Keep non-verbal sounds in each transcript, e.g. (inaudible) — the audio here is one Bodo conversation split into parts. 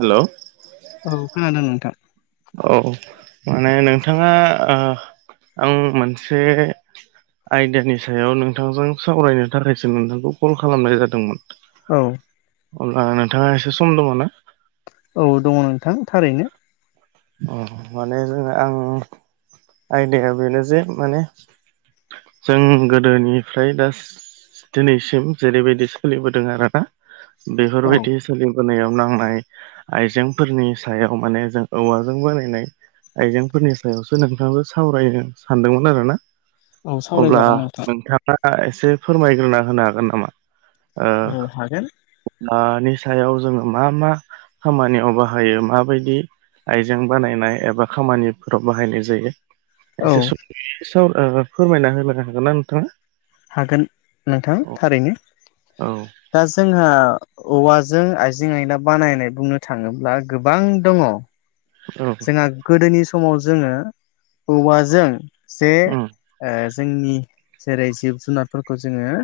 हेलौ औ खोनादों नोंथां औ माने नोंथाङा ओ उम मोनसे आयडियानि सायाव नोंथांजों सावरायनो थाखायसो नोंथांखौ कल खालामनाय जादोंमोन औ अब्ला नोंथांङा एसे सम दंङ ना औ दंङ नोंथां थारैनो अ माने जो आं आइदाया बेनो जे माने जों गोदोनिफ्राय दा दिनैसिम जेरैबायदि सोलिबोदों आरो ना औ बेफोरबायदि सोलिबोनायाव नांनाय आइजेंफोरनि सायाव माने जों औवाजों बानायनाय आइजेंफोरनि सायावसो नोंथाजों सावरायनो सानदोंमोन आरो ना औ अब्ला सावरायजागोन नोंथां नोंथांङा एसे फोरमायग्रोना होनो हागोन नामा औ हागोन। ओ नि सायाव जोंङो मा मा खामानियाव बाहायो माबायदि आइजें बानायनाय एबा खामानिफोराव बाहायनाय जायो औ एसे स बेनि सायाव फोरमायना होनो हागोन ना नोंथां हागोन नोंथां थारैनो औ दा जोंहा औवाजों आइजें आयला बानायनाय बुंनो थाङोब्ला गोबां दंङ जोंहा गोदोनि समाव जोंङो औवाजों जे उम ओ जोंनि जेरै जिब जुनारफोरखौ जोङो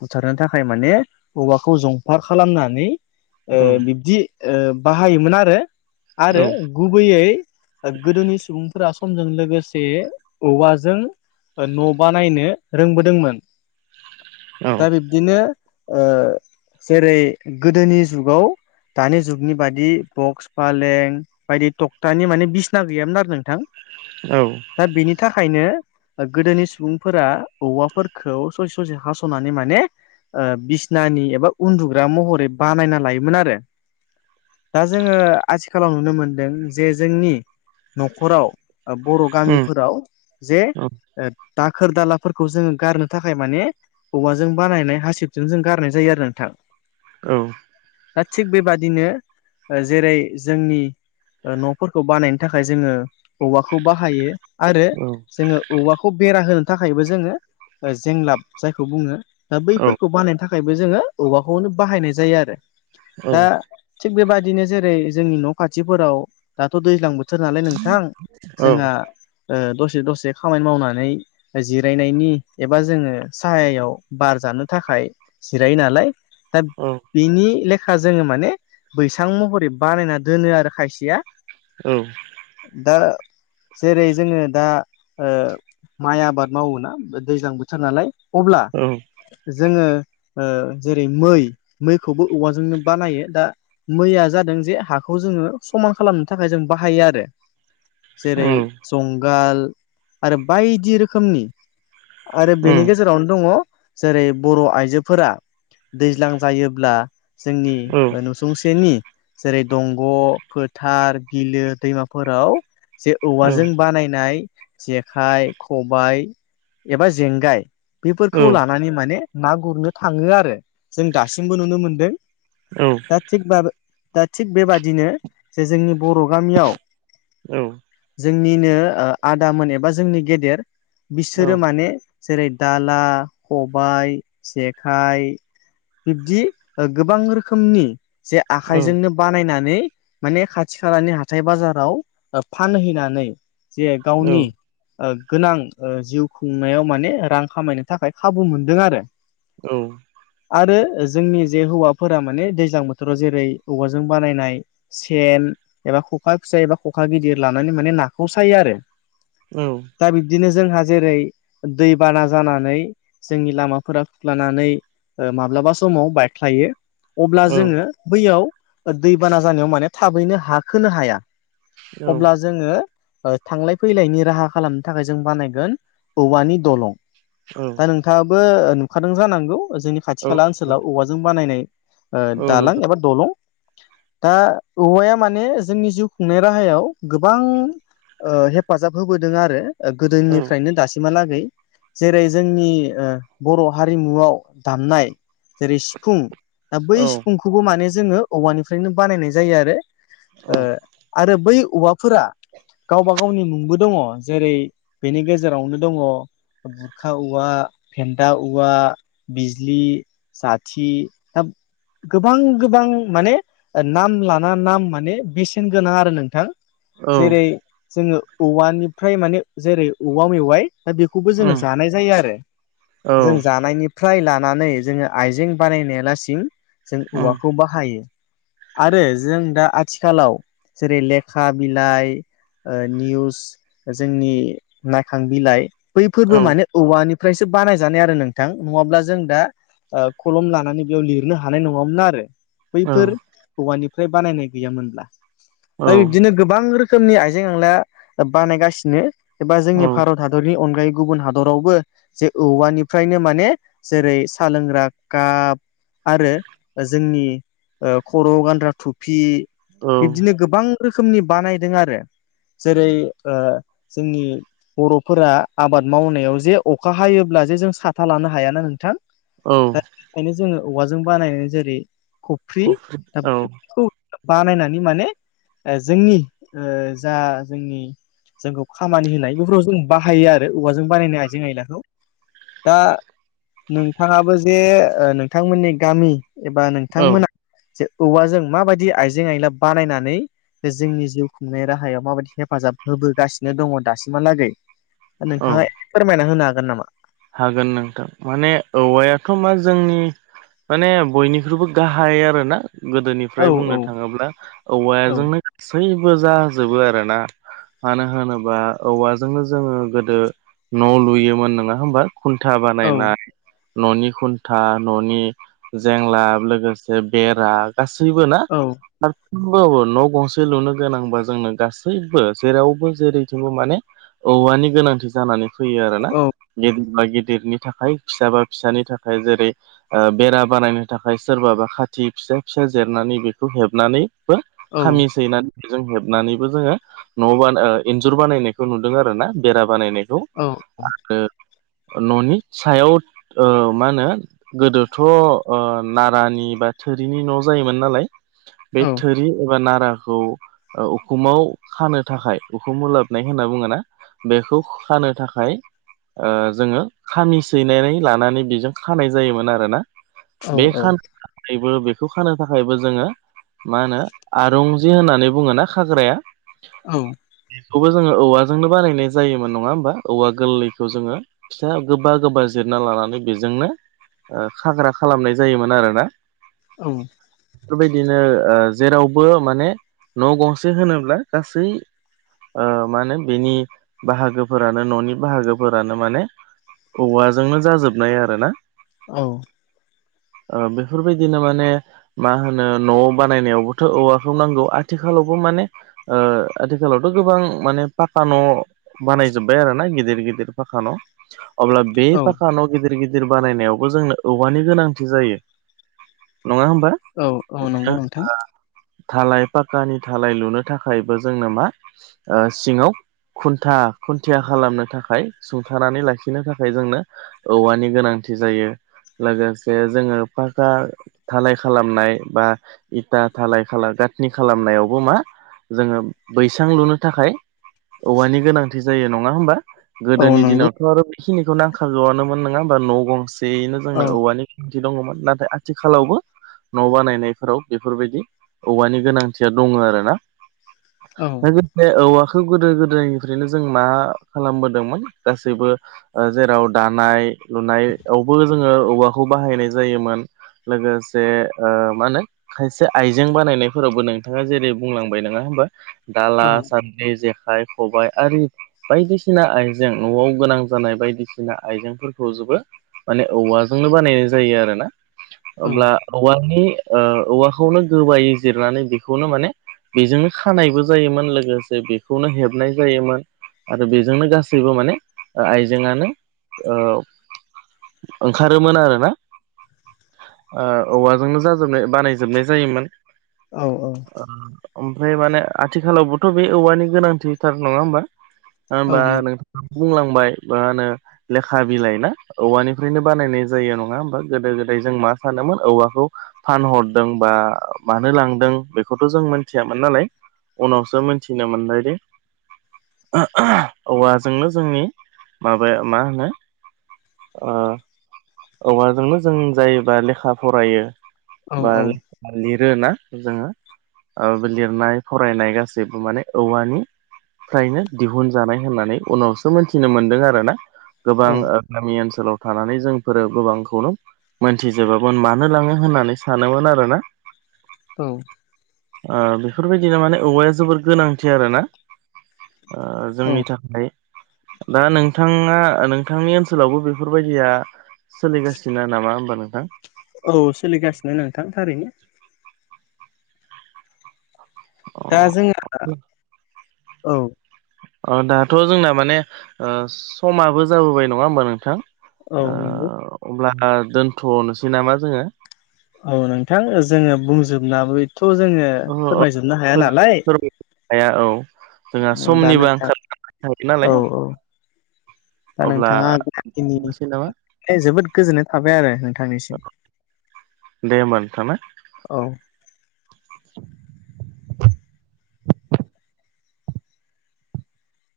बुथारनो थाखाय माने औवाखौ जंफार खालामनानै ओ औ बिब्दि बाहायोमोन आरो आरो गुबैयै ओ गोदोनि सुबुंफोरा समजों लोगोसे औवाजों न' बानायनो रोंबोदोंमोन औ दा बे बिदिनो ओ जेरै गोदोनि जुगाव दानि जुगनि बादि बक्स फालें बायदि टकटानि माने बिसना गैयामोन आरो नोंथां औ दा बेनि थाखायनो गोदोनि सुबुंफोरा औवाफोरखौ ससे ससे हास'नानै माने बिसनानि एबा उन्दुग्रा महरै बानायना लायोमोन आरो दा जोङो आथिखालाव नुनो मोनो जे जोंनि न'खराव बर' उम गामिफोराव जे औ दाखोर दालाफोरखौ जोंङो गारनो थाखाय माने औवाजों बानायनाय हासिबजों जों गारनाय जायो आरो नोंथां औ दा थिग बेबादिनो जेरै जोंनि न'फोरखौ बानायनो थाखाय जोंङो औवाखौ बाहायो आरो जोंङो औवाखौ बेरा होनो थाखायबो जोंङो जेंलाब जायखौ बुंङो दा औ बैफोरखौ खौ बानायनो थाखायबो जोङो औबवाखौनो बाहायनाय जायो आरो औ दा थिग बेबायदिनो जेरै जोंनि न' खाथिफोराव दाथ' दैज्लां बोथोर सोर नलाय नोंथां जोंहा दसे दसे खामानि मावनानै जिरायनायनि एबा जोङो साहायाव बार जानो थाखाय जिरायो नालाय दा औ बिनि लेखा जोंङो माने बैसां महरै बानायना दोनो आरो खायसिया औ दा जेरै जोंङो दा माइ आबाद मावोना दैज्लां बोथोर नालाय अब्ला औ जोङो जेरै मै मैखौबो औवाजोंनो बानायो दा मैया जादों जे हाखौ जोंङो समान खालामनो थाखाय जों बाहायो आरो जेरै उम जं आरो बायदि रोखनि आरो बेनि गेजेर जेरावनो दङ जेरै बर' आइजोफोरा दैज्लां जायोब्ला जोंनि औ नुसुंसेनि जेरै दंग' फोथार बिलो दैमाफोराव जे औ औवाजों बानायनाय जेखाइ खबाइ एबा जेंगाय औ बेफोरखौ लानानै माने ना गुरनो थाङो आरो जों दासिमबो नुनो मोनदों औ दा थिग दा थिग बेबादिनो जे जोंनि बर' गामियाव औ जोंनिनो आदामोन एबा जोंनि गेदेर बिसोरो माने जेरै दाला खबाइ जेखाइ बिब्दि गोबां रोखोमनि जे आखाइजोंनो बानायनानै माने खाथि खालानि हाथाय बाजाराव फानहैनानै जे औ गावनि गोनां जिउ खुंनायाव माने रां खामायनो थाखाय खाबु मोनदों आरो औ आरो जोंनि जे हौवाफोरा माने दैज्लां बोथोराव जेरै औवाजों बानायनाय सेन एबा खखा फिसा एबा खखा गिदिर लानानै माने नाखौ सायो आरो औ दा बिब्दिनो जोंहा जेरै दैबाना जानानै जोंनि लामाफोरा खुख्लानानै माब्लाबा समाव बायख्लायो अब्ला जोङो बैयाव दैबाना जानायाव माने थाबैनो हाखोनो हाया औ अब्ला जोङो थांलाय फैलायनि राहा खालामनो थाखाय जों बानायगोन औवानि दलं औ दा नोंथाङाबो नुखादों जानांगौ जोंनि औ खाथि खाला ओनसोलाव औवाजों बानायनाय औ दालां नुदों एबा दलं दा औवाया माने जोंनि जिउ खुंनाय राहायाव गोबां ओ हेफाजाब होबोदों आरो औ गोदोनिफ्रायनो दासिमहालागै जेरै जोंनि ओ बर' हारिमुआव दामनाय जेरै सिफुं दा बै औ सिफुंखौबो माने जोङो औवानिफ्रायनो बानायनाय जायो आरो ओ आरो बै औवाफोरा गावबा गावनि मुंबो दङ जेरै बेनि गेजेरावनो दङ बुरखा औवा फेथा औवा बिजलि जाथि दा गोबां गोबां माने नाम लाना नाम माने बेसेन गोनां आरो नोंथां औ जेरै जोङो औवानिफ्राय माने जेरै औवा मेवाइ दा बेखौबो उम औ जोङो उम जानाय जायो आरो औ जों जानायनिफ्राय लानानै जोङो आइजें बानायनायाव लासिम जों औवाखौ बाहायो आरो जों दा आथिखालाव जेरै लेखा बिलाइ निउस जोंनि नायखां बिलाइ बैफोरबो मानो औवानिफ्रायसो बानायजानाय आरो नोंथां नङाब्ला जों दा कलम लानानै बेयाव लिरनो हानाय नङामोन आरो बैफोर औवानिफ्राय बानायनाय गैयामोनब्ला दा बिदिनो गोबां रोखोमनि आइजें आयला बानायगासिनो एबा जोंनि औ भारत हादरनि अनगायै गुबुन हादरावबो जे औवानिफ्रायनो माने जेरै साहा लोंग्रा काब आरो जोंनि खर'आव गानग्रा थफि औ बिब्दिनो गोबां रोखोमनि बानायदों आरो जेरै ओ जोंनि बर'फोरा आबाद मावनायाव जे अखा हायोब्ला जे जों साथा लानो हायाना नोंथां औ ओंखायनो जोङो औवाजों बानायो जेरै खफ्रि खौ बानायनानै माने जोंनि ओ जा जोंनि जोंखौ खामानि होनाय बेफोरखौ जों बाहायो आरो औवाजों बानायनाय आइजें आयलाखौ दा नोंथाङाबो जे नोंथांमोननि गामि एबा औ नोंथांमोना जे औवाजों माबायदि आइजें आयला बानायनानै जोंनि जिउ खुंनाय राहायाव माबायदि हेफाजाब होबोगासिनो दङ दासिमहालागै बा औ नोंथाङा फोरमायना होनो हागोन नामा हागोन नोंथां माने औवायाथ' मा जोंनि माने बयनिख्रुइबो गाहाय आरो ना गोदोनि औ ओमफ्राय बुंनो औ थाङोब्ला औ औवाजोंनो गासैबो जाजोबो आरोना मानो होनोबा औवाजोंनो जोङो गोदो न' लुयोमोन नङा नङा होमबा खुन्था औ बानायनाय न'नि खुन्था न'नि जेंलाब लोगोसे बेरा गासैबो ना औ फारफ्रोमबाबो न' गंसे लुनो गोनांबा जोंनो गासैबो जेरावबो जेरैथिंबो माने औवानि गोनांथि जानानै फैयो आरो ना औ गिदिर बा गिदिरनि थाखाय फिसा बा फिसानि थाखाय जेरै ओ बेरा बानायनो थाखाय सोरबाबा खाथि फिसा फिसा जेरनानै बेखौ हेबनानै बो औ खामि‌ सैना जों हेबनानैबो जोङो न' बा इन्जुर बानायनायखौ नुदों आरो ना बेरा बानायनाय खौ औ आरो न'नि सायाव ओ मा होनो गोदोथ' ओ नारानि बा थोरिनि न' जायोमोन नालाय बे औ थोरि एबा नाराखौ औ उखुमाव खानो थाखाय उखुम ओलाबनाय होनना बुङो ना बेखौ खानो थाखाय ओ जोङो खामि सैनानै लानानै बेजों खानाय जायोमोन आरोना औ बे खानो (unintelligible) थाखायबो बेखौ खानो थाखायबो जोङो मा होनो आरुंजि होननानै बुङो ना खाग्राया औ बेखौबो जोङो औवाजोंनो बानायनाय जायोमोन नङा होमबा औवा गोरलै खौ जोङो फिथ गोबा गोबा जिरना लानानै बेजोंनो ओ खाग्रा खालामनाय जायोमोन आरो ना औ बेफोरबायदिनो जेरावबो माने न' गंसे होनोब्ला गासै मा होनो बेनि बाहागोफोरानो न'नि बाहागो फोरानो माने औवाजोंनो जाजोबनाय आरो ना औ ओ बेफोरबायदिनो माने मा होनो न'आव बानायनायावबोथ' औवाखौ नांगौ आथिखालावबो माने आथिखालावथ' गोबां माने पाका न' बानायजोब्बाय आरो ना गिदिर गिदिर फाखा अब्ला बे औ फाखा गिदिर गिद दिर बानायनायावबो जोंनो औवानि गोनांथि जायो नङा होमबा औ-औ ओ नंगौ नोंथां धालाय पाक्कानि थालाय लुनो थाखायबो जोंनो मा ओ सिङाव खुन्था खुन्थिया खालामनो थाखाय सुंथानानै लाखिनो थाखाय जोंनो औवानि गोनांथि जायो लोगोसे जोङो पाका धालाय खालामनाय बा इथा धालाय खालाम गाथनि खालामनायावबो मा जोङो बैसां लुनो थाखाय औवानि गोनांथि जायो नङा होमबा औ गोदोनि नंगौ दिनावथ' आरो बेखिनिखौ नांखागौ आनोमोन नङा होमबा न गंसेयैनो औ जोंनो औवानि बिदि दङमोन नाथाय आथिखालावबो न' बानायनायफोराव बेफोरबायदि औवानि गोनांथिया दङ आरोना औ (unintelligible) औवाखौ गोदो गोदायनिफ्रायनो जों मा खालामबोदोंमोन गासैबो जेराव दानाय लुनायावबो जोङो औवाखौ बाहायनाय जायोमोन लोगोसे मा होनो खायसे आइजें बानायनायफोरावबो नोंथाङा जेरै बुंलांबाय नङा होमबा औ दाला सान्द्रिर जेखाइ खबाइ आरि बायदिसिना आय जों न'वाव गोनां जानाय बायदिसिना आइजेंफोरखौ जोबो माने औवाजोंनो बानायनाय जायो आरोना औ अब्ला औवानि औवाखौनो गोबायै जिरनानै बेखौनो माने बेजोंनो खानायबो जायोमोन लोगोसे बेखौनो हेबनाय जायोमोन आरो बेजोंनो गासै गासैबो माने आइजेंआनो ओंखारोमोन आरो ना ओ औवाजोंनो जाजोबनाय बानायजोबनाय जायोमोन औ ओमफ्राय माने आथिखालावबोथ' बे औवानि गोनांथिथार नङा होमबा होमबा नों (unintelligible) बुंलांबाय मा होनो लेखा बिलाइ ना औवानिफ्रायनो बानायनाय जायो नङा ओमबा गोदो गोदाय जों मा सानोमोन औवाखौ फानहरदों बा मानो लांदों बेखौथ' जों मिथियामोन नालाय उनावसो मिथिनो मोनबाय दे औवा जोंनो जोंनि माबाया मा होनो औवाजोंनो जों जायोबा लेखा फरायो औ बा लिरो ना जोङो बे लिरनाय फरायनाय गासैबो माने औवानि फ्रायनो दिहुनजानाय होननानै उनावसो मोनथिनो मोनदों आरोना गोबां औ गामि ओनसोलाव थानानै जों फोरो गोबांखौनो मोनथिजोबोमोन मानो लाङो होननानै सानोमोन आरोना औ बेफोरबायदिनो माने औवाया जोबोर गोनांथि आरो ना ओ औ जोंनि थाखाय दा नोंथाङा नोंथांनि ओनसोलावबो बेफोरबायदिया सोलिगासिनो नामा होमबा नोंथां औ सोलिगासिनो नोंथां थारैनो दा जोंहा औ अ दाथ' जोंना माने ओ समाबो जाबोबाय नङा होमबा नोंथां औ नंगौ अब्ला दोनथ'नोसै नामा जोङो औ नोंथां जोङो बुंजोबनाबो थ' जोङो ओ ओ फोरमायजोबनो हाया नालाय फोजोबनो हाया औ जोंहा दा समनिबो नोंथां आंखाल थायो नालाय औ औ दा अब्ला नोंथाङा जा दोननोसै नामा खिनि जोबोद गोजोननाय थाबाय आरो नोंथांनिसिम दे ओमबा नोंथां ना औ